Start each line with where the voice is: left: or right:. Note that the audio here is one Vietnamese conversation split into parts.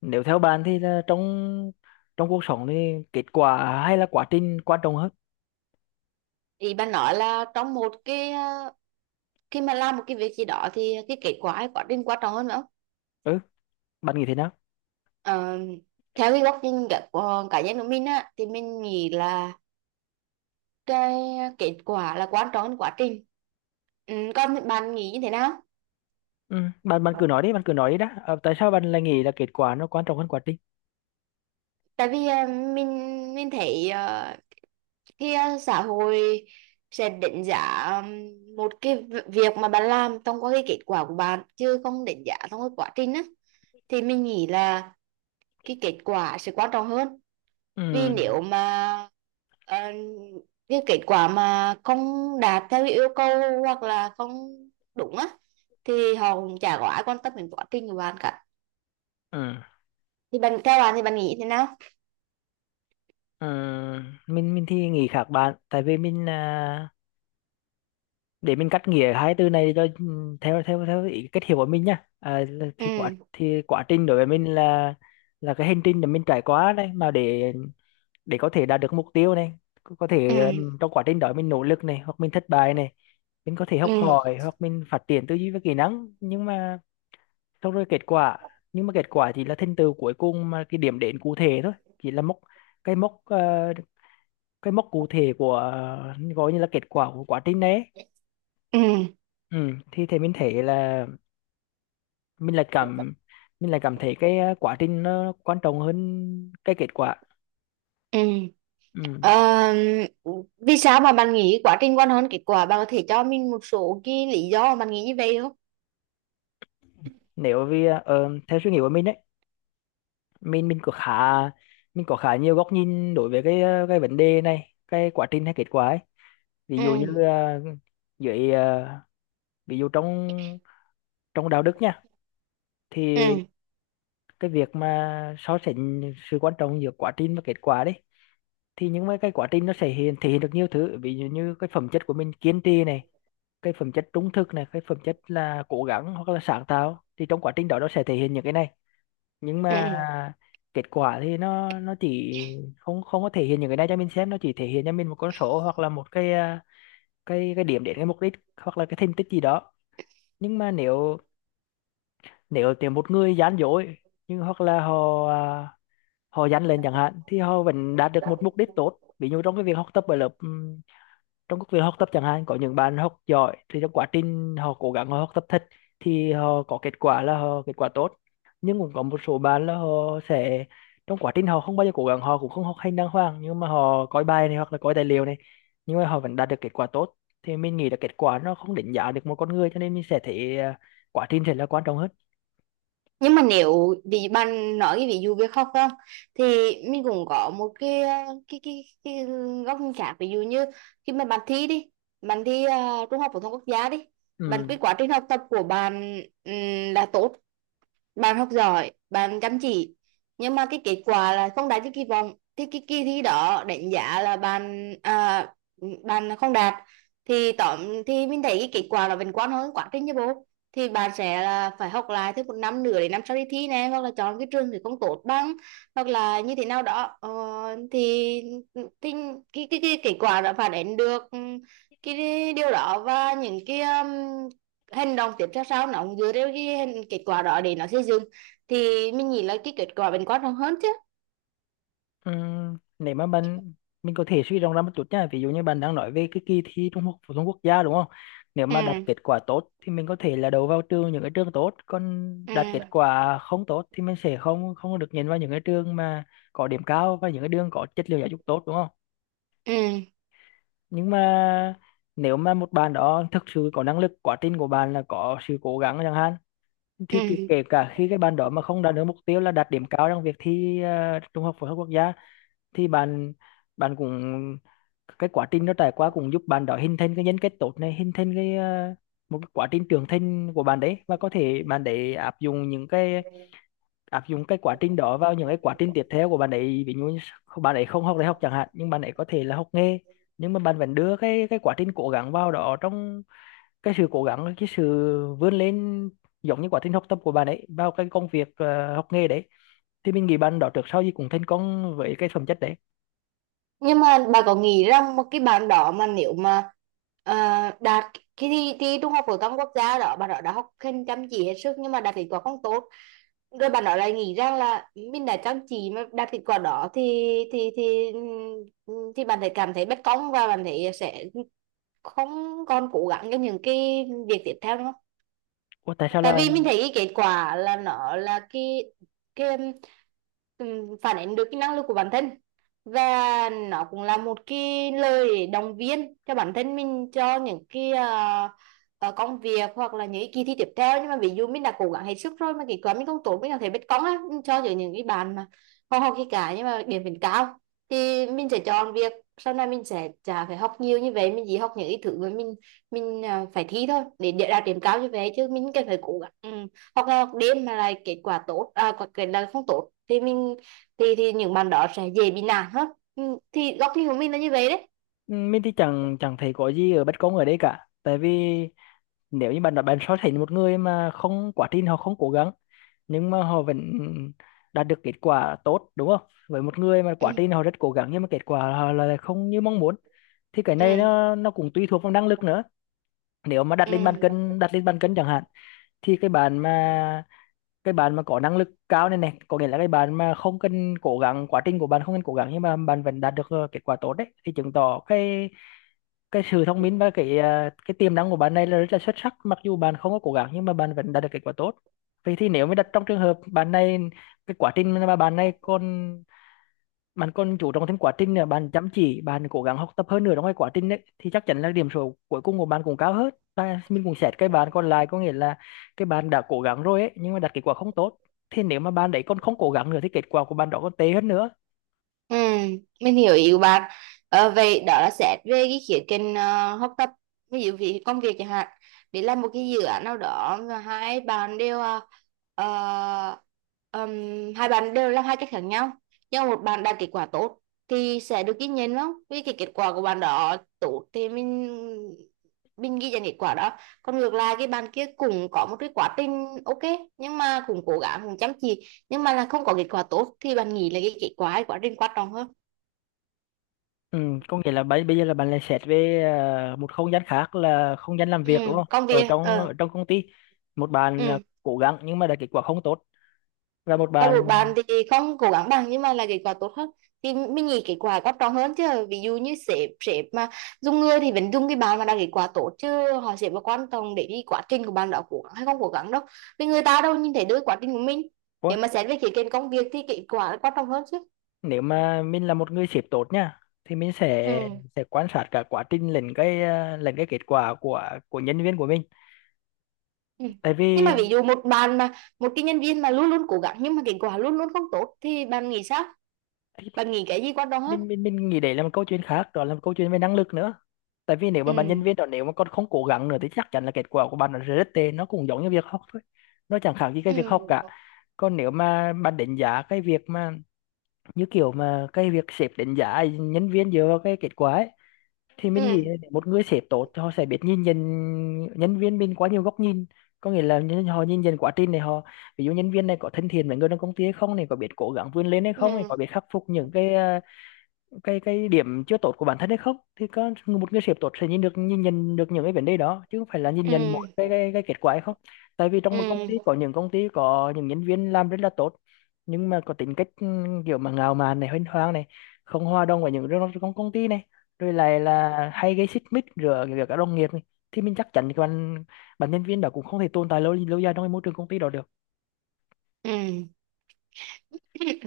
left: Nếu theo bạn thì là trong trong cuộc sống thì kết quả hay là quá trình quan trọng hơn?
right: Ý bà nói là trong một cái khi mà làm một cái việc gì đó thì cái kết quả hay quá trình quan trọng hơn nữa?
left: Ừ, bạn nghĩ thế nào?
right: Ờ, Theo cái góc nhìn của cá nhân của mình á thì mình nghĩ là cái kết quả là quan trọng hơn quá trình. Ừ, còn bạn nghĩ như thế nào?
left: Ừ. bạn bạn cứ nói đi, bạn cứ nói đi đã. Ờ, Tại sao bạn lại nghĩ là kết quả nó quan trọng hơn quá trình?
right: Tại vì mình thấy khi xã hội sẽ đánh giá một cái việc mà bạn làm thông qua cái kết quả của bạn chứ không đánh giá thông qua quá trình á, thì mình nghĩ là cái kết quả sẽ quan trọng hơn. Vì
left: Ừ.
right: nếu mà ờ, cái kết quả mà không đạt theo cái yêu cầu hoặc là không đúng á thì họ cũng chả có ai quan tâm đến quá trình của bạn cả.
left: Ừ.
right: Thì bạn Theo bạn thì bạn nghĩ thế nào?
left: Ừ. Mình thì nghĩ khác bạn. Tại vì mình, để mình cắt nghĩa hai từ này cho theo theo theo ý cách hiểu của mình nhá.
right: Ừ.
left: Thì quá trình đối với mình là cái hành trình mà mình trải qua đấy, mà để có thể đạt được mục tiêu này. Có
right: Ừ.
left: thể trong quá trình đó mình nỗ lực này, hoặc mình thất bại này, mình có thể
right: Ừ.
left: học hỏi hoặc mình phát triển tư duy và kỹ năng, nhưng mà xong rồi kết quả, nhưng mà kết quả chỉ là thành tựu cuối cùng, mà cái điểm đến cụ thể thôi. Chỉ là mốc, cái mốc, cái mốc cụ thể của, gọi như là kết quả của quá trình đấy.
right: Ừ.
left: Ừ, thì mình thấy là mình lại cảm mình lại cảm thấy cái, quá trình nó quan trọng hơn cái kết quả.
right: Ừ.
left: Ừ.
right: Ờ, Vì sao mà bạn nghĩ quá trình quan hơn kết quả, bạn có thể cho mình một số cái lý do mà bạn nghĩ như vậy không?
left: Nếu vì, theo suy nghĩ của mình đấy, mình mình có khá mình có khá nhiều góc nhìn đối với cái vấn đề này, cái quá trình hay kết quả ấy. ví
right: Ừ.
left: dụ như ờ, dưới ờ, ví dụ trong trong đạo đức nha, thì
right: Ừ.
left: cái việc mà so sánh sự quan trọng giữa quá trình và kết quả đấy, thì những cái quá trình nó sẽ thể hiện được nhiều thứ, ví dụ như cái phẩm chất của mình kiên trì này, cái phẩm chất trung thực này, cái phẩm chất là cố gắng hoặc là sáng tạo, thì trong quá trình đó nó sẽ thể hiện những cái này. Nhưng mà
right: Ừ.
left: kết quả thì nó chỉ không không có thể hiện những cái này cho mình xem, nó chỉ thể hiện cho mình một con số, hoặc là một cái, cái điểm đến, cái mục đích hoặc là cái thành tích gì đó. Nhưng mà nếu nếu tìm một người gian dối, nhưng hoặc là họ, họ gian lên chẳng hạn, thì họ vẫn đạt được một mục đích tốt. Ví dụ trong cái việc học tập ở lớp, trong các việc học tập chẳng hạn, có những bạn học giỏi thì trong quá trình họ cố gắng, họ học tập thật, thì họ có kết quả là họ kết quả tốt. Nhưng cũng có một số bạn là họ sẽ, trong quá trình họ không bao giờ cố gắng, họ cũng không học hành đàng hoàng, nhưng mà họ coi bài này hoặc là coi tài liệu này, nhưng mà họ vẫn đạt được kết quả tốt. Thì mình nghĩ là kết quả nó không đánh giá được một con người, cho nên mình sẽ thấy, quá trình sẽ là quan trọng hơn.
right: Nhưng mà nếu bị bạn nói cái ví dụ việc khóc không thì mình cũng có một cái cái góc nhìn khác, ví dụ như khi mà bạn thi đi, bạn thi trung học phổ thông quốc gia đi. Bạn,
left: Ừ.
right: cái quá trình học tập của bạn là tốt, bạn học giỏi, bạn chăm chỉ, nhưng mà cái kết quả là không đạt như kỳ vọng thì cái kỳ thi đó đánh giá là bạn không đạt. thì tóm thì mình thấy cái kết quả nó vẫn quan hơn quá trình chứ bố. Thì bạn sẽ là phải học lại thêm một năm nữa để năm sau đi thi này, hoặc là chọn cái trường thì không tốt bằng, hoặc là như thế nào đó, thì, thì cái kết quả đã phản ánh được cái điều đó, và những cái hành động tiếp theo sau nó cũng dựa theo cái kết quả đó để nó xây dựng. Thì mình nghĩ là cái kết quả vẫn quan trọng hơn chứ.
left: Nếu mà bạn, mình có thể suy rộng ra một chút nha, ví dụ như bạn đang nói về cái kỳ thi Trung học phổ thông quốc gia đúng không? Nếu mà đạt
right: Ừ.
left: kết quả tốt thì mình có thể là đậu vào trường, những cái trường tốt, còn đạt kết
right: Ừ.
left: quả không tốt thì mình sẽ không không được nhìn vào những cái trường mà có điểm cao, và những cái đường có chất lượng giáo dục tốt đúng không?
right: Ừ.
left: Nhưng mà nếu mà một bạn đó thực sự có năng lực, quá trình của bạn là có sự cố gắng chẳng hạn, thì kể kể
right: Ừ.
left: cả khi cái bạn đó mà không đạt được mục tiêu là đạt điểm cao trong việc thi, Trung học phổ thông quốc gia, thì bạn bạn cũng cái quá trình nó trải qua cũng giúp bạn đó hình thành cái nhân cách tốt này, hình thành cái, một cái quá trình trưởng thành của bạn đấy, và có thể bạn để áp dụng cái quá trình đó vào những cái quá trình tiếp theo của bạn ấy. Ví dụ như bạn ấy không học đại học chẳng hạn, nhưng bạn ấy có thể là học nghề, nhưng mà bạn vẫn đưa cái quá trình cố gắng vào đó, trong cái sự cố gắng, cái sự vươn lên, giống như quá trình học tập của bạn ấy vào cái công việc, học nghề đấy. Thì mình nghĩ bạn đó trước sau gì cũng thành công với cái phẩm chất đấy.
right: Nhưng mà bà có nghĩ rằng một cái bạn đó mà nếu mà ờ, đạt cái thi trung học phổ thông quốc gia đó, bạn đó đã học hành chăm chỉ hết sức nhưng mà đạt kết quả không tốt, rồi bạn nói lại nghĩ rằng là mình đã chăm chỉ mà đạt kết quả đó thì, thì thì thì bạn thấy cảm thấy bất công và bạn thấy sẽ không còn cố gắng cho những cái việc tiếp theo nữa không?
left: Ủa, tại sao
right: Tại
left: là.
right: vì mình thấy cái kết quả là nó là cái phản ánh được cái năng lực của bản thân, và nó cũng là một cái lời động viên cho bản thân mình cho những cái công việc hoặc là những cái kỳ thi tiếp theo. Nhưng mà ví dụ mình đã cố gắng hết sức rồi mà kết quả mình không tốt, mình có thể biết cóng á mình cho những cái bạn mà không học gì cả nhưng mà điểm vẫn cao, thì mình sẽ chọn việc sau này mình sẽ chả phải học nhiều như vậy, mình chỉ học những cái thứ mà mình phải thi thôi để đạt điểm cao, như vậy chứ mình cần phải cố gắng, ừ. Hoặc là học đêm mà lại kết quả tốt, à, kết là không tốt thì mình thì những bạn đó sẽ dễ bị nản hơn. Ừ, thì góc nhìn của mình là như vậy đấy.
left: Ừ, mình thì chẳng chẳng thấy có gì ở bất công ở đây cả. Tại vì nếu như bạn nói, bạn so sánh một người mà không, quá trình họ không cố gắng nhưng mà họ vẫn đạt được kết quả tốt đúng không, với một người mà quá
right: Ừ.
left: trình họ rất cố gắng nhưng mà kết quả họ là không như mong muốn, thì cái này
right: Ừ.
left: nó cũng tùy thuộc vào năng lực nữa. Nếu mà đặt
right: Ừ.
left: lên bàn cân, đặt lên bàn cân chẳng hạn, thì cái bạn mà có năng lực cao này, có nghĩa là cái bạn mà không cần cố gắng, quá trình của bạn không cần cố gắng nhưng mà bạn vẫn đạt được, kết quả tốt đấy, thì chứng tỏ cái sự thông minh và cái tiềm năng của bạn này là rất là xuất sắc, mặc dù bạn không có cố gắng nhưng mà bạn vẫn đạt được kết quả tốt. Vậy thì nếu mà đặt trong trường hợp bạn này, cái quá trình mà bạn này còn bạn còn chú trọng thêm quá trình nữa, bạn chăm chỉ, bạn cố gắng học tập hơn nữa trong cái quá trình đấy, thì chắc chắn là điểm số cuối cùng của bạn cũng cao hơn. Và mình cũng xét cái bạn còn lại, có nghĩa là cái bạn đã cố gắng rồi ấy nhưng mà đạt kết quả không tốt, thì nếu mà bạn đấy còn không cố gắng nữa thì kết quả của bạn đó còn tệ hơn nữa.
right: Ừ, mình hiểu ý của bạn. Vậy đó là xét về cái khía cạnh học tập, ví dụ vì công việc chẳng hạn. Để làm một cái dự án nào đó và ờ, hai bạn đều làm hai cách khác nhau. Nhưng một bạn đạt kết quả tốt thì sẽ được ghi nhận không? Vì cái kết quả của bạn đó tốt thì mình ghi nhận kết quả đó. Còn ngược lại cái bạn kia cũng có một cái quá trình ok nhưng mà cũng cố gắng cũng chăm chỉ nhưng mà là không có kết quả tốt thì bạn nghĩ là cái kết quả, cái quá trình quan trọng hơn?
left: Ừ, có nghĩa là bây bây giờ là bạn lại xét về, một không gian khác, là không gian làm
right: Ừ,
left: việc đúng không?
right: công
left: Ở
right: việc,
left: trong ở trong công ty, một bạn,
right: ừ,
left: cố gắng nhưng mà đã kết quả không tốt, và một
right: còn một
left: bạn.
right: bạn thì không cố gắng bằng nhưng mà là kết quả tốt hơn, thì mình nghĩ kết quả quan trọng hơn chứ. Ví dụ như sếp sếp mà dùng người thì vẫn dùng cái bạn mà đạt kết quả tốt chứ họ sẽ vào quan trọng để đi quá trình của bạn đã cố gắng hay không cố gắng đâu, vì người ta đâu nhìn thấy được quá trình của mình.
left: Ủa,
right: Nếu mà xét về khía cạnh công việc thì kết quả là quan trọng hơn chứ.
left: nếu mà mình là một người sếp tốt nha, thì mình
right: Ừ.
left: sẽ quan sát cả quá trình lẫn cái, lẫn cái kết quả của nhân viên của mình.
right: Ừ.
left: Tại
right: Nhưng
left: vì
right: mà ví dụ một cái nhân viên mà luôn luôn cố gắng nhưng mà kết quả luôn luôn không tốt thì bạn nghĩ sao? Bạn nghĩ cái gì quan trọng hết?
left: mình nghĩ đấy là một câu chuyện khác, đó là một câu chuyện về năng lực nữa. Tại vì nếu mà bạn nhân
right: Ừ.
left: viên đó, nếu mà con không cố gắng nữa thì chắc chắn là kết quả của bạn nó sẽ rất tệ, nó cũng giống như việc học thôi, nó chẳng khác gì cái việc học cả.
right: Ừ.
left: Còn nếu mà bạn đánh giá cái việc mà, như kiểu mà cái việc sếp đánh giá nhân viên dựa vào cái kết quả ấy, thì mình nghĩ là
right: Ừ.
left: để một người sếp tốt thì họ sẽ biết nhìn nhận nhân viên mình quá nhiều góc nhìn. Có nghĩa là họ nhìn nhận quá trình này, họ ví dụ nhân viên này có thân thiện với người trong công ty hay không này, có biết cố gắng vươn lên hay không này,
right: Ừ.
left: có biết khắc phục những cái, cái điểm chưa tốt của bản thân hay không, thì có một người sếp tốt sẽ nhìn nhận được những cái vấn đề đó, chứ không phải là nhìn
right: Ừ.
left: nhận một cái kết quả hay không. Tại vì trong một công ty
right: Ừ.
left: có những công ty có những nhân viên làm rất là tốt, nhưng mà có tính cách kiểu mà ngạo mạn này, huênh hoang này, không hòa đồng với những trong công công ty này, rồi lại là hay gây xích mích giữa giữa các đồng nghiệp này. Thì mình chắc chắn thì bạn bạn nhân viên đó cũng không thể tồn tại lâu lâu dài trong cái môi trường công ty đó được.
right: Ừ.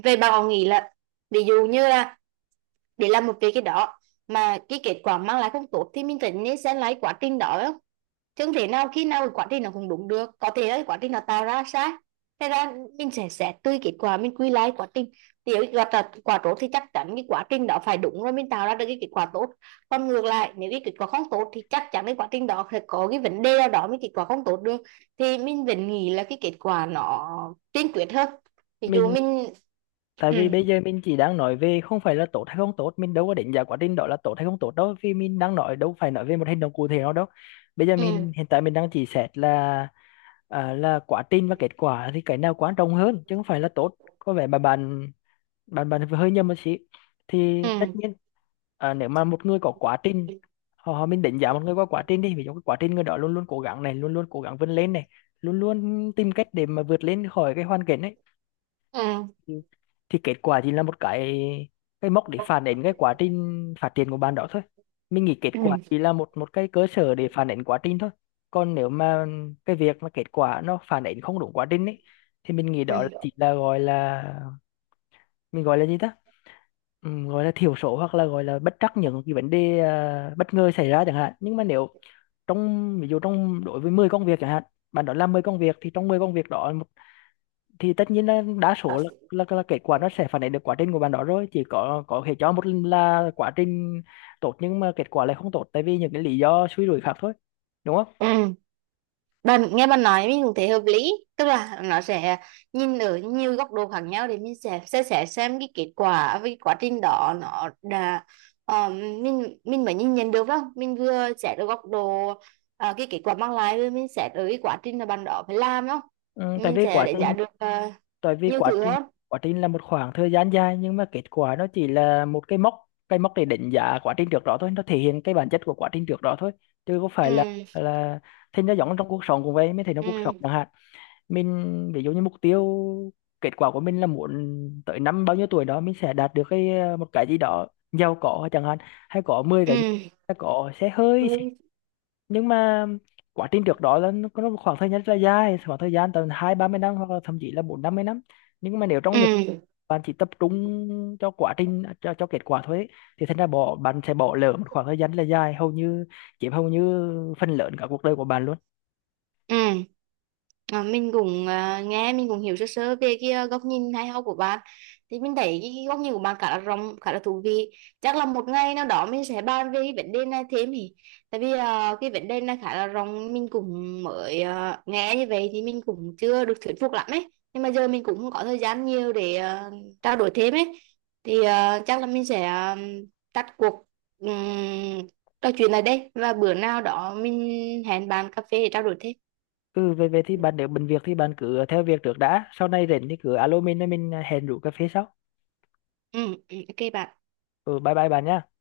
right: Về bạn còn nghĩ là, ví dụ như là, để làm một cái đó mà cái kết quả mang lại không tốt thì mình phải nên xem lại quá trình đó. Chẳng thể nào khi nào cái quá trình nó cũng đúng được, có thể là cái quá trình nó tạo ra sai. Thế ra mình sẽ xét tùy kết quả mình quy lại quá trình. Nếu gặp là quả tốt thì chắc chắn cái quá trình đó phải đúng rồi mình tạo ra được cái kết quả tốt. Còn ngược lại nếu cái kết quả không tốt thì chắc chắn cái quá trình đó phải có cái vấn đề nào đó mới kết quả không tốt được. Thì mình vẫn nghĩ là cái kết quả nó tiên quyết hơn. Ví dụ
left: mình
right: mình.
left: Tại vì bây
right: Ừ.
left: giờ mình chỉ đang nói về không phải là tốt hay không tốt, mình đâu có đánh giá quá trình đó là tốt hay không tốt đâu, vì mình đang nói đâu phải nói về một hành động cụ thể nào đâu. Bây giờ
right: Ừ.
left: mình, hiện tại mình đang chỉ xét là, là quá trình và kết quả thì cái nào quan trọng hơn, chứ không phải là tốt. Có vẻ mà bạn bạn bạn hơi nhầm một xí. Thì tất
right: Ừ.
left: nhiên, nếu mà một người có quá trình, họ họ- mình đánh giá một người qua quá trình đi, ví dụ cái quá trình người đó luôn luôn cố gắng này, luôn luôn cố gắng vươn lên này, luôn luôn tìm cách để mà vượt lên khỏi cái hoàn cảnh
right: Ừ.
left: ấy, thì kết quả chỉ là một cái mốc để phản ánh cái quá trình phát triển của bạn đó thôi. Mình nghĩ
right: Ừ.
left: kết
right: Ừ.
left: quả chỉ là một một cái cơ sở để phản ánh quá trình thôi. Còn nếu mà cái việc mà kết quả nó phản ánh không đúng quá trình ấy, thì mình nghĩ
right: Ừ.
left: đó là chỉ là gọi là, mình gọi là gì ta, gọi là thiểu số hoặc là gọi là bất trắc, những cái vấn đề, bất ngờ xảy ra chẳng hạn. Nhưng mà trong ví dụ, trong đối với 10 công việc chẳng hạn, bạn đó làm 10 công việc thì trong 10 công việc đó thì tất nhiên là đa số là, kết quả nó sẽ phản ánh được quá trình của bạn đó rồi, chỉ có thể cho một lần là quá trình tốt nhưng mà kết quả lại không tốt, tại vì những cái lý do suy rủi khác thôi, đúng không?
right: Ừ. Bạn nghe bạn nói mình cũng thấy hợp lý, tức là nó sẽ nhìn ở nhiều góc độ khác nhau để mình sẽ xem cái kết quả với cái quá trình đó nó đã, mình mới nhìn nhận được, phải không? Mình vừa xét ở góc độ cái kết quả mang lại, rồi mình xét ở cái quá trình mà bạn đó phải làm, đúng không?
left: Ừ, tại
right: Mình
left: vì
right: sẽ đúng
left: quá
right: đánh
left: trình
right: giá được
left: tại vì
right: nhiều thứ hơn.
left: quá trình là một khoảng thời gian dài, nhưng mà kết quả nó chỉ là một cái mốc để đánh giá quá trình trước đó thôi, nó thể hiện cái bản chất của quá trình trước đó thôi, chứ có phải là
right: Ừ.
left: là thì nó giống trong cuộc sống cũng vậy mới thấy nó, cuộc sống
right: Ừ.
left: chẳng hạn, mình ví dụ như mục tiêu, kết quả của mình là muốn tới năm bao nhiêu tuổi đó mình sẽ đạt được cái, một cái gì đó giàu có chẳng hạn, hay có mười
right: Ừ.
left: cái nhà, hay có xe hơi. Nhưng mà quá trình trước đó là nó có một khoảng thời gian rất là dài, khoảng thời gian tầm hai ba mươi năm hoặc là thậm chí là bốn năm mươi năm. Nhưng mà nếu trong
right: Ừ.
left: bạn chỉ tập trung cho quá trình cho kết quả thôi ấy, thì thành ra bạn sẽ bỏ lỡ một khoảng thời gian rất là dài, hầu như chiếm hầu như phần lớn cả cuộc đời của bạn luôn.
right: Ừ. À, mình cũng nghe mình cũng hiểu sơ sơ về cái góc nhìn hay ho của bạn. Thì mình thấy cái góc nhìn của bạn khá là rộng, khá là thú vị. Chắc là một ngày nào đó mình sẽ bàn về cái vấn đề này thêm. Thì tại vì cái vấn đề này khá là rộng, mình cũng mới nghe như vậy thì mình cũng chưa được thuyết phục lắm ấy. Nhưng mà giờ mình cũng không có thời gian nhiều để trao đổi thêm ấy. Thì chắc là mình sẽ tắt cuộc um, trò chuyện này đây, và bữa nào đó mình hẹn bạn cà phê để trao đổi thêm.
left: Ừ, về về thì bạn nếu bận việc thì bạn cứ theo việc trước đã, sau này rảnh thì cứ alo mình rồi mình hẹn rủ cà phê sau.
right: Ừ, ừ, ok bạn.
left: Ừ, bye bye bạn nhá.